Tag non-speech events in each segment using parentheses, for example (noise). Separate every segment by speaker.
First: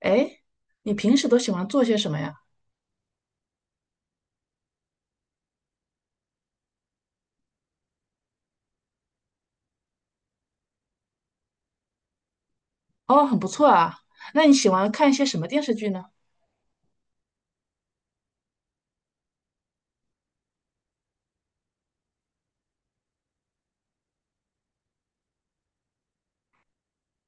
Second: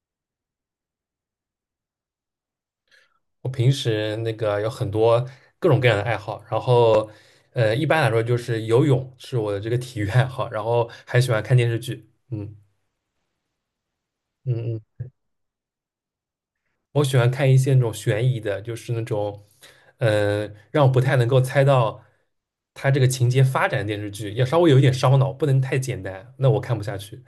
Speaker 1: 哎，你平时都喜欢做些什么呀？
Speaker 2: 我平时那个有很多各种各样的爱好，然后一般来说就是游泳是我的这个体育爱好，然后还喜欢看电视剧。嗯
Speaker 1: 哦，很不错啊。那你喜
Speaker 2: 嗯
Speaker 1: 欢
Speaker 2: 嗯，
Speaker 1: 看一些什么电视剧呢？
Speaker 2: 我喜欢看一些那种悬疑的，就是那种呃让我不太能够猜到它这个情节发展的电视剧，要稍微有一点烧脑，不能太简单，那我看不下去。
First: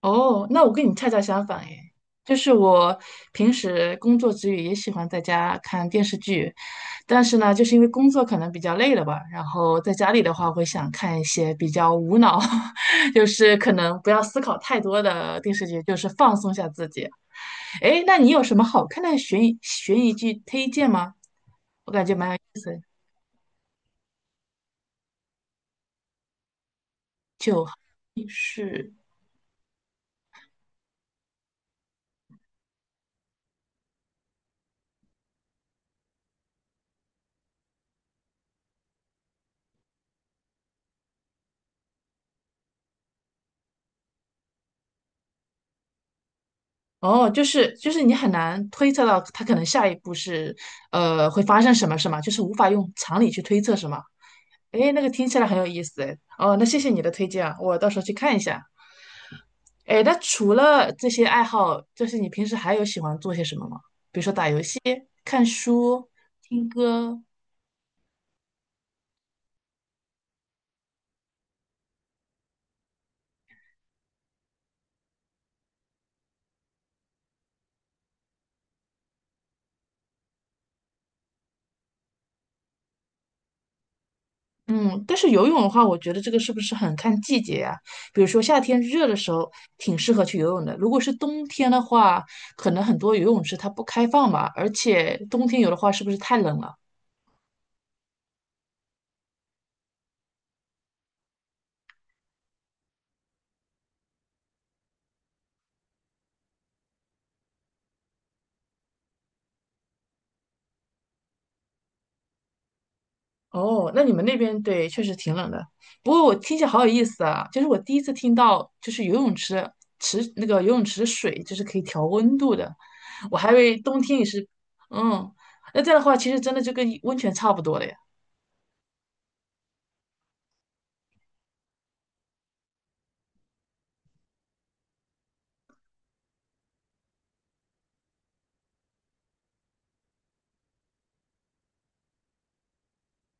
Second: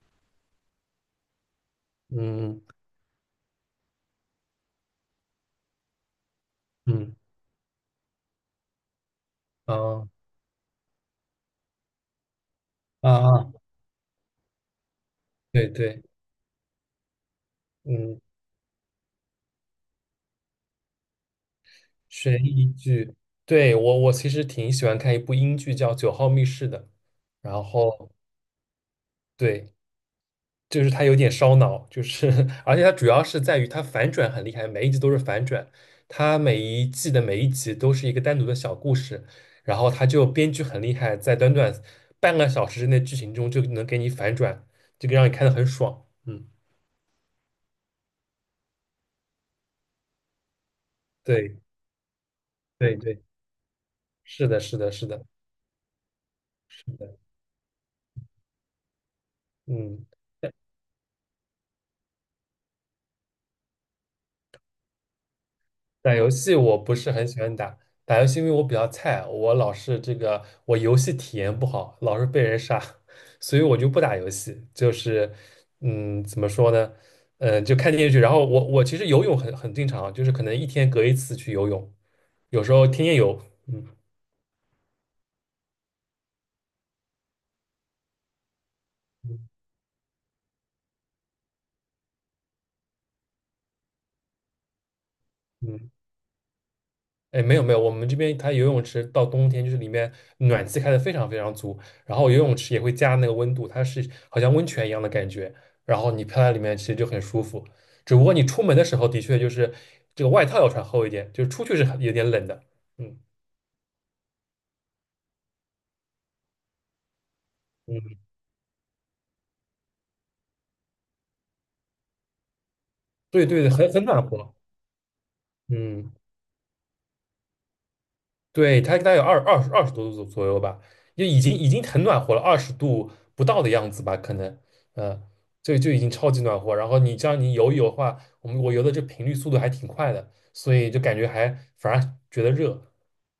Speaker 1: 哦，那我跟你恰恰相反诶，就是
Speaker 2: 嗯
Speaker 1: 我平时工作之余也喜欢在家看电视剧，
Speaker 2: 嗯
Speaker 1: 但是呢，就是因为工作可能比较累了吧，然后在
Speaker 2: 啊
Speaker 1: 家里的话会想看一些比较无脑，
Speaker 2: 啊，
Speaker 1: (laughs) 就
Speaker 2: 啊，
Speaker 1: 是可能不要思考太多的电视
Speaker 2: 对
Speaker 1: 剧，就
Speaker 2: 对。
Speaker 1: 是放松一下自己。哎，那
Speaker 2: 嗯。
Speaker 1: 你有什么好看的悬疑剧推荐吗？我感觉蛮
Speaker 2: 悬
Speaker 1: 有
Speaker 2: 疑剧，对，我其实挺喜欢看一部英剧叫《九号密室》的。然
Speaker 1: 就。
Speaker 2: 后
Speaker 1: 是。
Speaker 2: 对，就是它有点烧脑，就是 (laughs) 而且它主要是在于它反转很厉害，每一集都是反转，它每一季的每一集都是一个单独的小故事，然后它就编剧很厉害，在短短半个小时之内剧情中就能给你反转，这个让你看得很爽。嗯，
Speaker 1: 哦，就是你很难推测到他可能下一步是，会发
Speaker 2: 对
Speaker 1: 生什么，是吗？就是无法用
Speaker 2: 对
Speaker 1: 常
Speaker 2: 对，
Speaker 1: 理去推测，是吗？
Speaker 2: 是的，是的，
Speaker 1: 诶，那
Speaker 2: 是
Speaker 1: 个
Speaker 2: 的，
Speaker 1: 听起来很有意思，诶。哦，那谢
Speaker 2: 是
Speaker 1: 谢你的
Speaker 2: 的。
Speaker 1: 推荐啊，我到时候去看一下。诶，
Speaker 2: 嗯。
Speaker 1: 那除了这些爱好，就是你平时还有喜欢做些什么吗？比如说打游戏、看书、
Speaker 2: 打游戏
Speaker 1: 听
Speaker 2: 我不是
Speaker 1: 歌。
Speaker 2: 很喜欢打，打游戏因为我比较菜，我老是这个我游戏体验不好，老是被人杀，(laughs) 所以我就不打游戏。就是怎么说呢？就看电视剧。然后我其实游泳很经常啊，就是可能一天隔一次去游泳，有时候天天游。嗯
Speaker 1: 嗯，但是游泳的话，我觉得这个是不是很看季节呀、比如说夏天热的时候，
Speaker 2: 嗯
Speaker 1: 挺适合去游泳的。如果是冬天的话，可能很多游泳池它不开放吧，而且冬天游的话，
Speaker 2: 嗯，
Speaker 1: 是不是太冷了？
Speaker 2: 哎，没有没有，我们这边它游泳池到冬天就是里面暖气开的非常非常足，然后游泳池也会加那个温度，它是好像温泉一样的感觉，然后你飘在里面其实就很舒服。只不过你出门的时候的确就是这个外套要穿厚一点，就是出去是很有点冷的。嗯
Speaker 1: 哦，那你们那边对，确实挺冷的。不过我听起来好有意思啊，就是我第一次
Speaker 2: 嗯，
Speaker 1: 听到，就是游泳池那个游泳池的水就是可以调温度的，我
Speaker 2: 对
Speaker 1: 还以
Speaker 2: 对对，
Speaker 1: 为
Speaker 2: 很
Speaker 1: 冬
Speaker 2: 很
Speaker 1: 天
Speaker 2: 暖
Speaker 1: 也是。
Speaker 2: 和。
Speaker 1: 嗯，那这样的
Speaker 2: 嗯。
Speaker 1: 话，其实真的就跟温泉差不多了呀。
Speaker 2: 对，它大概有二十多度左右吧，就已经很暖和了，20度不到的样子吧，可能，呃，就已经超级暖和。然后你这样你游一游的话，我游的这频率速度还挺快的，所以就感觉还反而觉得热。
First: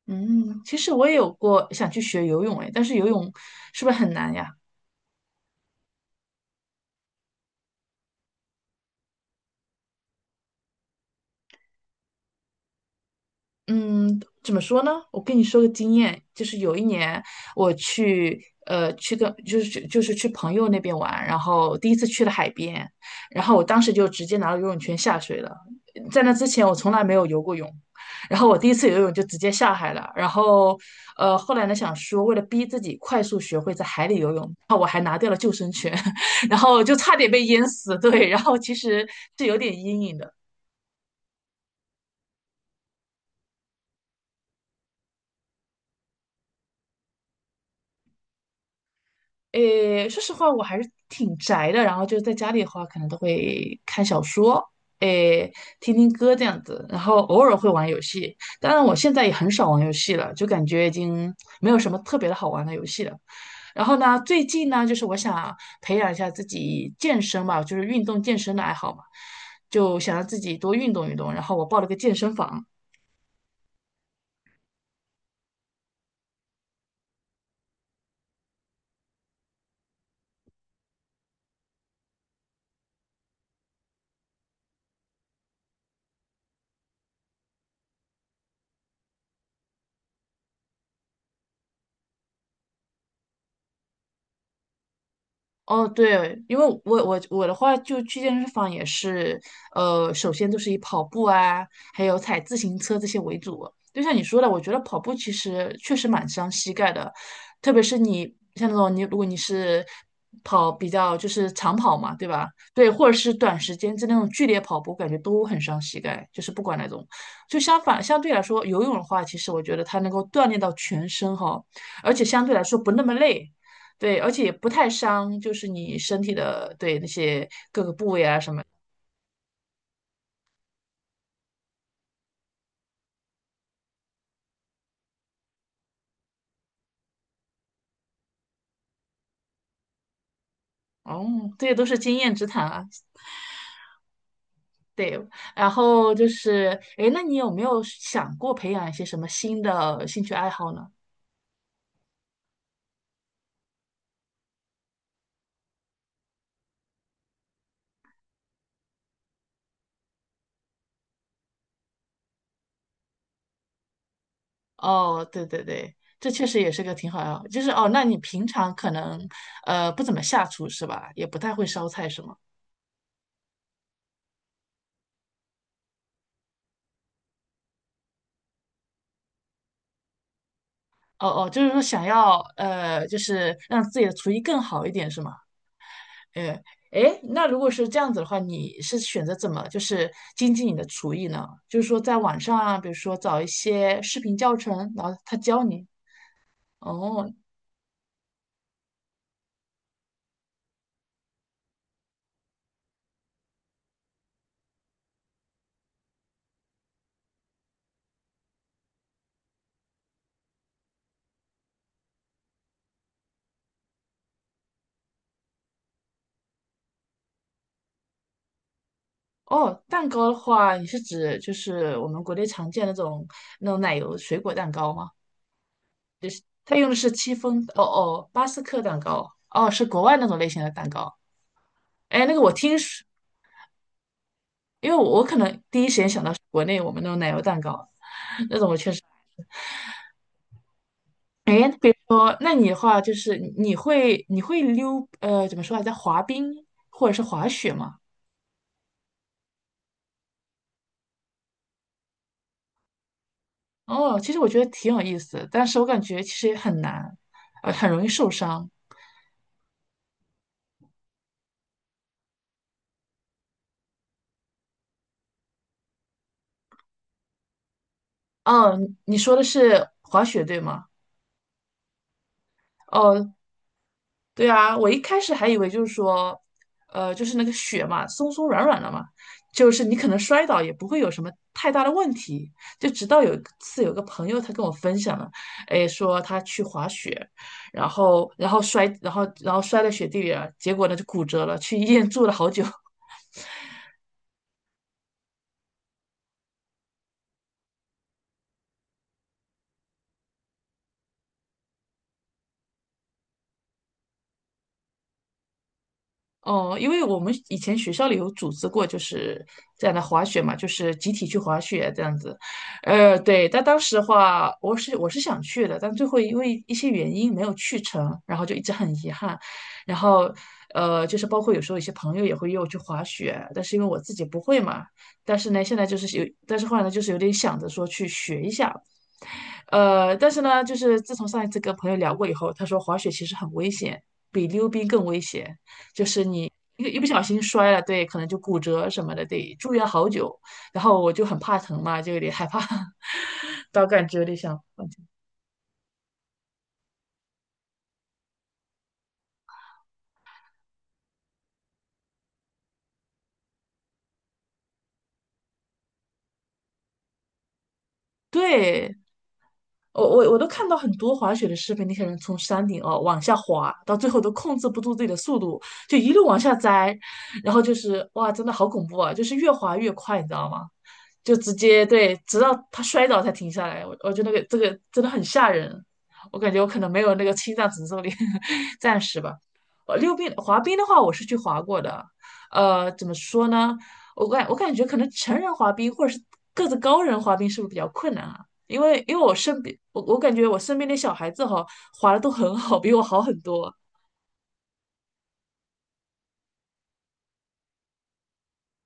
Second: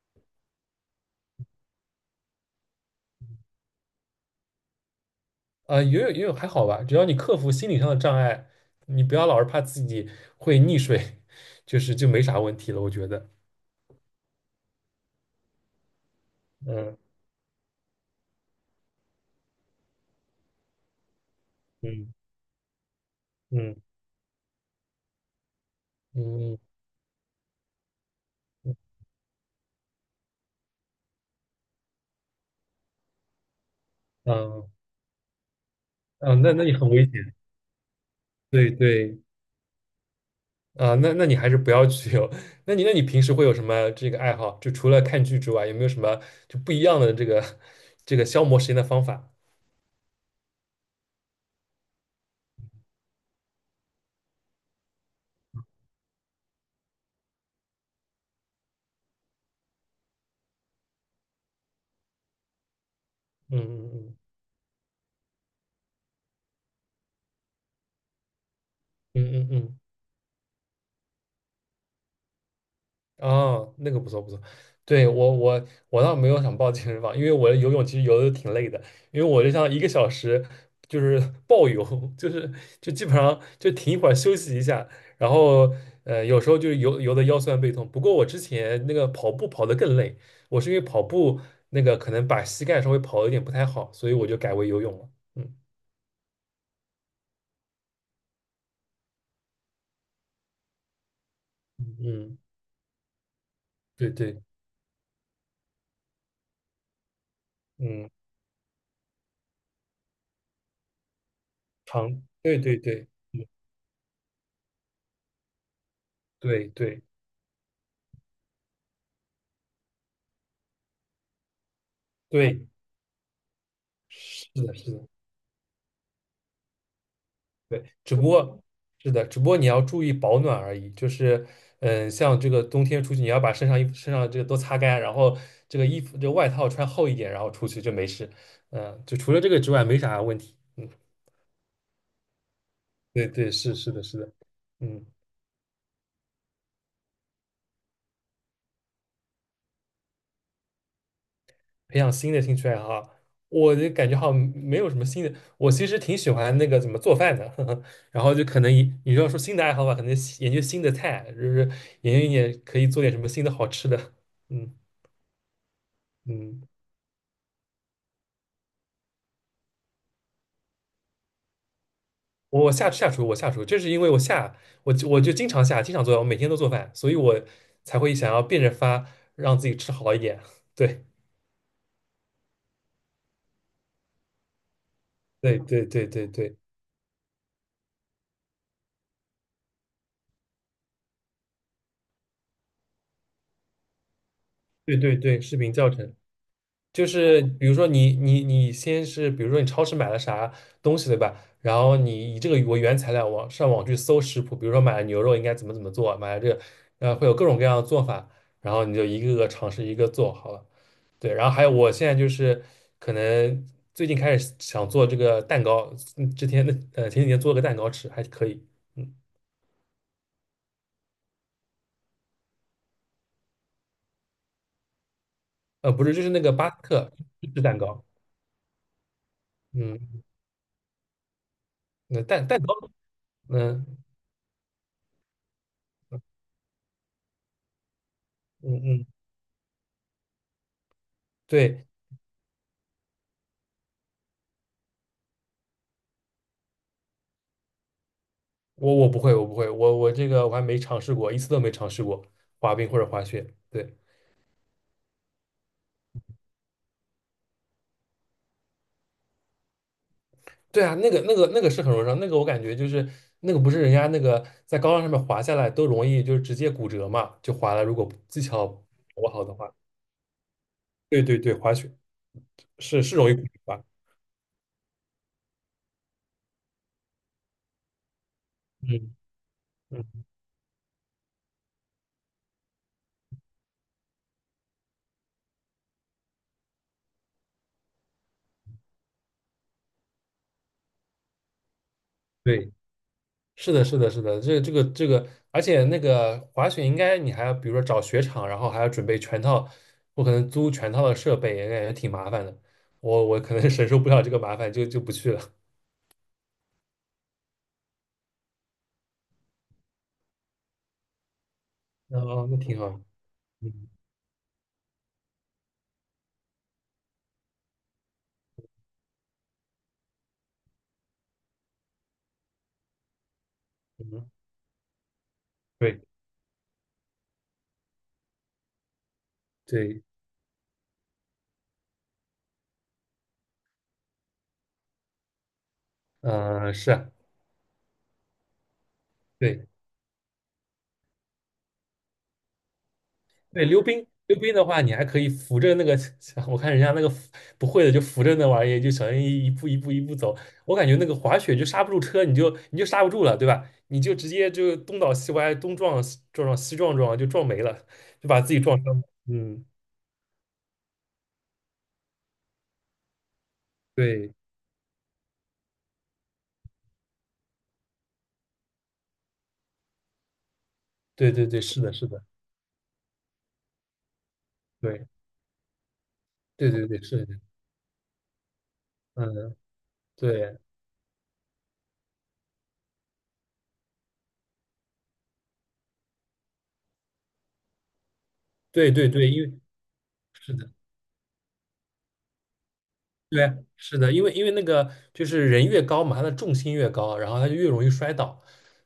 Speaker 1: 嗯，其实我也有过想去学游泳，哎，但是游泳是不是很难呀？
Speaker 2: 游泳游泳还好吧，只要你克服心理上的障碍，你不要老是怕自己会溺水，(laughs) 就是就没啥问题了，我觉得。
Speaker 1: 嗯，怎么说呢？我跟你说个经验，就是有一
Speaker 2: 嗯
Speaker 1: 年我去，呃，去跟就是去就是去朋友那边玩，然后第一次
Speaker 2: 嗯
Speaker 1: 去了海边，然后我当
Speaker 2: 嗯
Speaker 1: 时就直接拿了游泳圈下水了。在那之
Speaker 2: 嗯
Speaker 1: 前我从来没有游过泳，然后我第一次游泳就直接下海了。然后，后来呢想说为了逼自己快速学会在海里游泳，
Speaker 2: 嗯
Speaker 1: 然后我还拿掉了救生圈，
Speaker 2: 嗯，
Speaker 1: (laughs)
Speaker 2: 那
Speaker 1: 然
Speaker 2: 那你
Speaker 1: 后
Speaker 2: 很
Speaker 1: 就
Speaker 2: 危
Speaker 1: 差点
Speaker 2: 险。
Speaker 1: 被淹死。对，然后
Speaker 2: 对
Speaker 1: 其实
Speaker 2: 对。
Speaker 1: 是有点阴影的。
Speaker 2: 啊，那你还是不要去游。(laughs) 那你平时会有什么这个爱好？就除了看剧之外，有没有什么就不一样的这个 (laughs) 这个消磨时间的方法？
Speaker 1: 诶，说实话，我还是挺宅的。然后就是在家里的话，可能都会看小说，诶，听听歌这样子。然后偶尔会玩游戏，当然我现在也很少玩游戏了，就感觉已经没有什么特别的好玩的游戏了。
Speaker 2: 嗯
Speaker 1: 然后
Speaker 2: 嗯
Speaker 1: 呢，最近呢，就是我想培养一下自己健身吧，就是运动健身的爱好嘛，
Speaker 2: 嗯嗯嗯嗯。
Speaker 1: 就想让自己多运动运动。然后我报了个健身房，
Speaker 2: 哦，那个不错不错，对，我倒没有想报健身房，因为我游泳其实游的挺累的，因为我就像一个小时就是暴游，(laughs) 就是就基本上就停一会儿休息一下，然后有时候就是游游的腰酸背痛。不过我之前那个跑步跑的更累，我是因为跑步那个可能把膝盖稍微跑的有点不太好，所以我就改为游泳了。嗯
Speaker 1: 哦，对，因为我的话，就去健身房也是，首先都是以跑步啊，还有
Speaker 2: 嗯，
Speaker 1: 踩自行车这些为主。就
Speaker 2: 对
Speaker 1: 像你说
Speaker 2: 对，
Speaker 1: 的，我觉得跑步其实确实蛮伤膝盖的，特别是
Speaker 2: 嗯，
Speaker 1: 你像那种你，如果你是跑比较就是长跑嘛，
Speaker 2: 长，
Speaker 1: 对吧？
Speaker 2: 对对
Speaker 1: 对，或
Speaker 2: 对。
Speaker 1: 者是
Speaker 2: 嗯。
Speaker 1: 短时间之内那种剧烈跑步，感觉都很伤膝盖，就是不
Speaker 2: 对
Speaker 1: 管那
Speaker 2: 对
Speaker 1: 种。就相反，相对来说，游泳的话，其实我觉得它能够锻炼到全身哈，而且相对来
Speaker 2: 对，
Speaker 1: 说不那么累。对，而且
Speaker 2: 是
Speaker 1: 也不
Speaker 2: 的
Speaker 1: 太
Speaker 2: 是的。
Speaker 1: 伤，就是你身体的，对，那些各
Speaker 2: 对，
Speaker 1: 个部
Speaker 2: 只不
Speaker 1: 位啊什
Speaker 2: 过，
Speaker 1: 么。
Speaker 2: 是的，只不过你要注意保暖而已。就是。嗯，像这个冬天出去，你要把身上衣服、身上这个都擦干，然后这个衣服、这个外套穿厚一点，然后出去就没事。嗯，就除了这个之外，没啥问题。嗯，
Speaker 1: 哦，这些都是经验之谈啊。
Speaker 2: 对对，是是的，是的。嗯。
Speaker 1: 对，然后就是，诶，那你有没有想过培养一些什么新的兴趣爱好呢？
Speaker 2: 培养新的兴趣爱好，我就感觉好像没有什么新的。我其实挺喜欢那个怎么做饭的，(laughs) 呵呵，然后就可能你要说新的爱好吧，可能研究新的菜，就是研究一点可以做点什么新的好吃的。嗯
Speaker 1: 哦，对对对，这确实
Speaker 2: 嗯。
Speaker 1: 也是个挺好的，就是哦，那你平常可能不怎么下厨是吧？也不太会烧菜是吗？
Speaker 2: 我下下厨，我下厨，这是因为我下，我就经常下，经常做饭，我每天都做饭，所以我才会想要变着法让自己吃好一点。(laughs) 对
Speaker 1: 哦哦，就是说想要就是让自己的厨艺更好一点是吗？
Speaker 2: 对对对对对
Speaker 1: 哎哎，那如果是这样子的话，你是选择怎么就是精进你的厨艺呢？就是说在网上啊，比如说找一些视频教程，
Speaker 2: 对
Speaker 1: 然
Speaker 2: 对
Speaker 1: 后他
Speaker 2: 对，视
Speaker 1: 教
Speaker 2: 频
Speaker 1: 你。
Speaker 2: 教程。就
Speaker 1: 哦
Speaker 2: 是比如说你先是比如说你超市买了啥东西对吧？然后你以这个为原材料网上网去搜食谱，比如说买了牛肉应该怎么怎么做，买了这个会有各种各样的做法，然后你就一个个尝试一个做好了。对，然后还有我现在就是可能最近开始想做这个蛋糕。嗯之前的前几天做了个蛋糕吃还可以。嗯。
Speaker 1: 哦，蛋糕的话，你是指就是我们国内常见那种奶油水果蛋糕吗？
Speaker 2: 不是就是那个巴
Speaker 1: 他
Speaker 2: 斯
Speaker 1: 用的是
Speaker 2: 克
Speaker 1: 戚
Speaker 2: 芝士
Speaker 1: 风，
Speaker 2: 蛋
Speaker 1: 哦
Speaker 2: 糕。
Speaker 1: 哦，巴斯克蛋糕，哦，是国外
Speaker 2: 嗯
Speaker 1: 那种类型的蛋糕。
Speaker 2: 那
Speaker 1: 哎，那个
Speaker 2: 蛋
Speaker 1: 我
Speaker 2: 蛋糕。
Speaker 1: 听说，
Speaker 2: 嗯
Speaker 1: 因为我可能第一时间想到是国内我们那种奶油蛋糕，(laughs) 那种
Speaker 2: 嗯
Speaker 1: 我确实。
Speaker 2: 嗯，
Speaker 1: 哎，诶
Speaker 2: 对。
Speaker 1: 比如说，那你的话就是你会溜怎么说来着滑冰或者是滑雪吗？
Speaker 2: 我不会，我不会，我这个我还没尝试过，一次都没尝试过滑冰或者滑雪。对。
Speaker 1: 哦，其实我觉得挺有意思的但是我感觉其实也很难，很容易受伤。
Speaker 2: 对啊，那个是很容易伤，那个我感觉就是那个不是人家那个在高浪上面滑下来都容易就是直接骨折嘛，就滑了。如果技巧
Speaker 1: 哦，你
Speaker 2: 不
Speaker 1: 说的
Speaker 2: 好的话，
Speaker 1: 是滑雪对吗？
Speaker 2: 对对对，滑雪是容
Speaker 1: 哦，
Speaker 2: 易骨折吧？
Speaker 1: 对啊，我一开始还以为就是说，就是那个雪嘛，松松软软的嘛，
Speaker 2: 嗯
Speaker 1: 就是你
Speaker 2: 嗯，
Speaker 1: 可能摔倒也不会有什么太大的问题。就直到有一次，有个朋友他跟我分享了，哎，说他去滑雪，然后然后摔，然后然后摔在雪地里了，结果呢就骨折了，去医院住了好久。
Speaker 2: 对。
Speaker 1: (laughs)
Speaker 2: 是的，是的，是的，这个这个这个，而且那个滑雪应该你还要，比如说找雪场，然后还要准备全套，我可能租全套的设备，也感觉挺麻烦的。我可能 (laughs) 承受不了这个麻烦，就不去了。
Speaker 1: 哦，因为我们以前学校里有组织过，就是这样的滑雪嘛，就是集体去滑雪这
Speaker 2: (laughs)
Speaker 1: 样子。
Speaker 2: 哦，那挺好。
Speaker 1: 对，但当
Speaker 2: 嗯
Speaker 1: 时的话，我是想去的，但最后因为一些原因没有去成，然后就一直很遗憾。然后，就是包括有时候一些朋友也会约我去滑雪，但是因为我自己
Speaker 2: 嗯，
Speaker 1: 不会嘛，但是呢，现在就
Speaker 2: 对
Speaker 1: 是有，但是后来呢，就是有点想着说去学一下。
Speaker 2: 对，
Speaker 1: 但是呢，就是自从上一次跟朋友聊过以后，他说滑雪其实很危险，比溜冰更危险。就是你一个
Speaker 2: 是
Speaker 1: 一不
Speaker 2: 啊，
Speaker 1: 小心摔了，对，可能就骨折什么的，得
Speaker 2: 对。
Speaker 1: 住院好久。然后我就很怕疼嘛，就有点害怕，(laughs)
Speaker 2: 对，溜
Speaker 1: 到
Speaker 2: 冰，
Speaker 1: 感觉有点
Speaker 2: 溜冰
Speaker 1: 想
Speaker 2: 的话，
Speaker 1: 放
Speaker 2: 你
Speaker 1: 弃。
Speaker 2: 还可以扶着那个，(laughs) 我看人家那个扶不会的就扶着那玩意就小心翼翼一步一步一步走。我感觉那个滑雪就刹不住车，你就刹不住了，对吧？你就直接就东倒西歪，东撞西撞撞西撞撞，就撞没了，就把自己撞伤
Speaker 1: 对，
Speaker 2: 了。嗯，
Speaker 1: 我都看到很多滑雪的视频，那些人从山顶哦往下滑，到最后都
Speaker 2: 对
Speaker 1: 控制不住自己的速度，就一路往下栽，然后就是哇，真的好恐怖啊！就是越滑越快，你知道吗？
Speaker 2: 对
Speaker 1: 就
Speaker 2: 对
Speaker 1: 直
Speaker 2: 对，是
Speaker 1: 接
Speaker 2: 的，是
Speaker 1: 对，
Speaker 2: 的，
Speaker 1: 直到他摔倒才停下来。我觉得那个这个真的
Speaker 2: 对
Speaker 1: 很吓人，我感觉我
Speaker 2: 对
Speaker 1: 可
Speaker 2: 对
Speaker 1: 能没
Speaker 2: 对，
Speaker 1: 有那
Speaker 2: 是
Speaker 1: 个
Speaker 2: 的。
Speaker 1: 心脏承受力，(laughs) 暂时吧。
Speaker 2: 嗯。
Speaker 1: 溜冰
Speaker 2: 对
Speaker 1: 滑冰的话，我是去滑过的。怎么说呢？我感觉可能成人滑冰或者是个子高人滑冰是不是比较困难啊？因
Speaker 2: 对
Speaker 1: 为
Speaker 2: 对
Speaker 1: 因为
Speaker 2: 对，
Speaker 1: 我
Speaker 2: 因为。
Speaker 1: 身边，我我感觉
Speaker 2: 是
Speaker 1: 我
Speaker 2: 的。
Speaker 1: 身边的小孩子哈，滑的都很好，比我好很
Speaker 2: 对，
Speaker 1: 多。
Speaker 2: 是的，因为那个就是人越高嘛，他的重心越高，然后他就越容易摔倒。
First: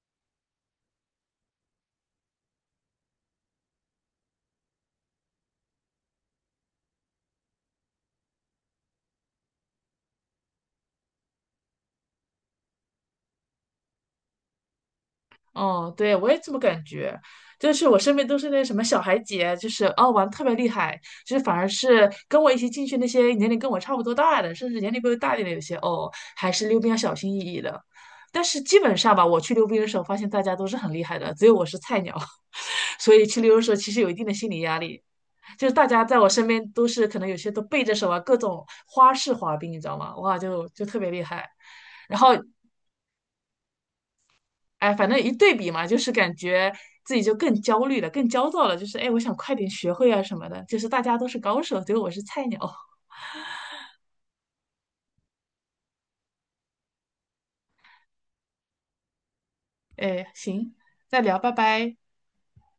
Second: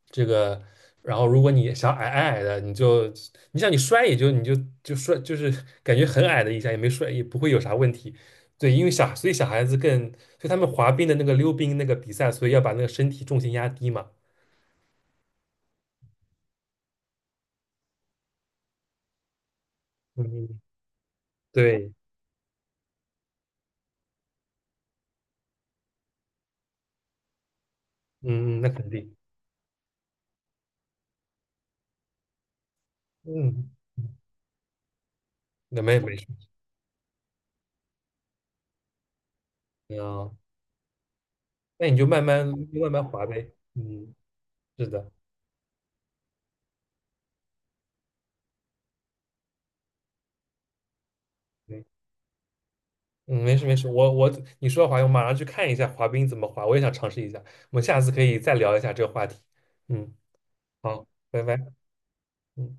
Speaker 2: 这个，然后如果你想矮矮的，你就你想你摔也就你就摔，就是感觉很矮的一下也没摔，也不会有啥问题。对，因为小所以小孩子更，所以他们滑冰的那个溜冰那个比赛，所以要把那个身体重心压低嘛。
Speaker 1: 嗯，对，我也这么感觉，就是我身边都是那什么小孩姐，就是哦玩得特别
Speaker 2: 嗯，
Speaker 1: 厉害，就是反而
Speaker 2: 对，
Speaker 1: 是跟我一起进去那些年龄跟我差不多大的，甚至年龄比我大一点的，有些哦还是溜冰要小心翼翼的。但
Speaker 2: 嗯，
Speaker 1: 是
Speaker 2: 嗯那
Speaker 1: 基
Speaker 2: 肯
Speaker 1: 本上
Speaker 2: 定，
Speaker 1: 吧，我去溜冰的时候，发现大家都是很厉害的，只有我是菜鸟，(laughs) 所以去溜的
Speaker 2: 嗯，
Speaker 1: 时候其实有一定的心理压力。就是
Speaker 2: 那
Speaker 1: 大
Speaker 2: 没
Speaker 1: 家
Speaker 2: 没
Speaker 1: 在
Speaker 2: 事，
Speaker 1: 我身边都是可能有些都背着手啊，各种花式滑冰，你知道吗？哇，
Speaker 2: 啊。
Speaker 1: 就特别厉害。
Speaker 2: 那你就
Speaker 1: 然
Speaker 2: 慢
Speaker 1: 后
Speaker 2: 慢慢慢滑呗。嗯，是
Speaker 1: 哎，反
Speaker 2: 的。
Speaker 1: 正一对比嘛，就是感觉自己就更焦虑了，更焦躁了。就是哎，我想快点学会啊什么的。就是大家都是高手，
Speaker 2: 对。
Speaker 1: 结果我是菜鸟。
Speaker 2: 嗯，没事没事，我你说的滑冰，我马上去看一下滑冰怎么滑，我也想尝试一下。我们下次可以再聊一下这个话题。嗯，
Speaker 1: 哎，行，
Speaker 2: 好，
Speaker 1: 再聊，
Speaker 2: 拜
Speaker 1: 拜
Speaker 2: 拜。
Speaker 1: 拜。
Speaker 2: 嗯。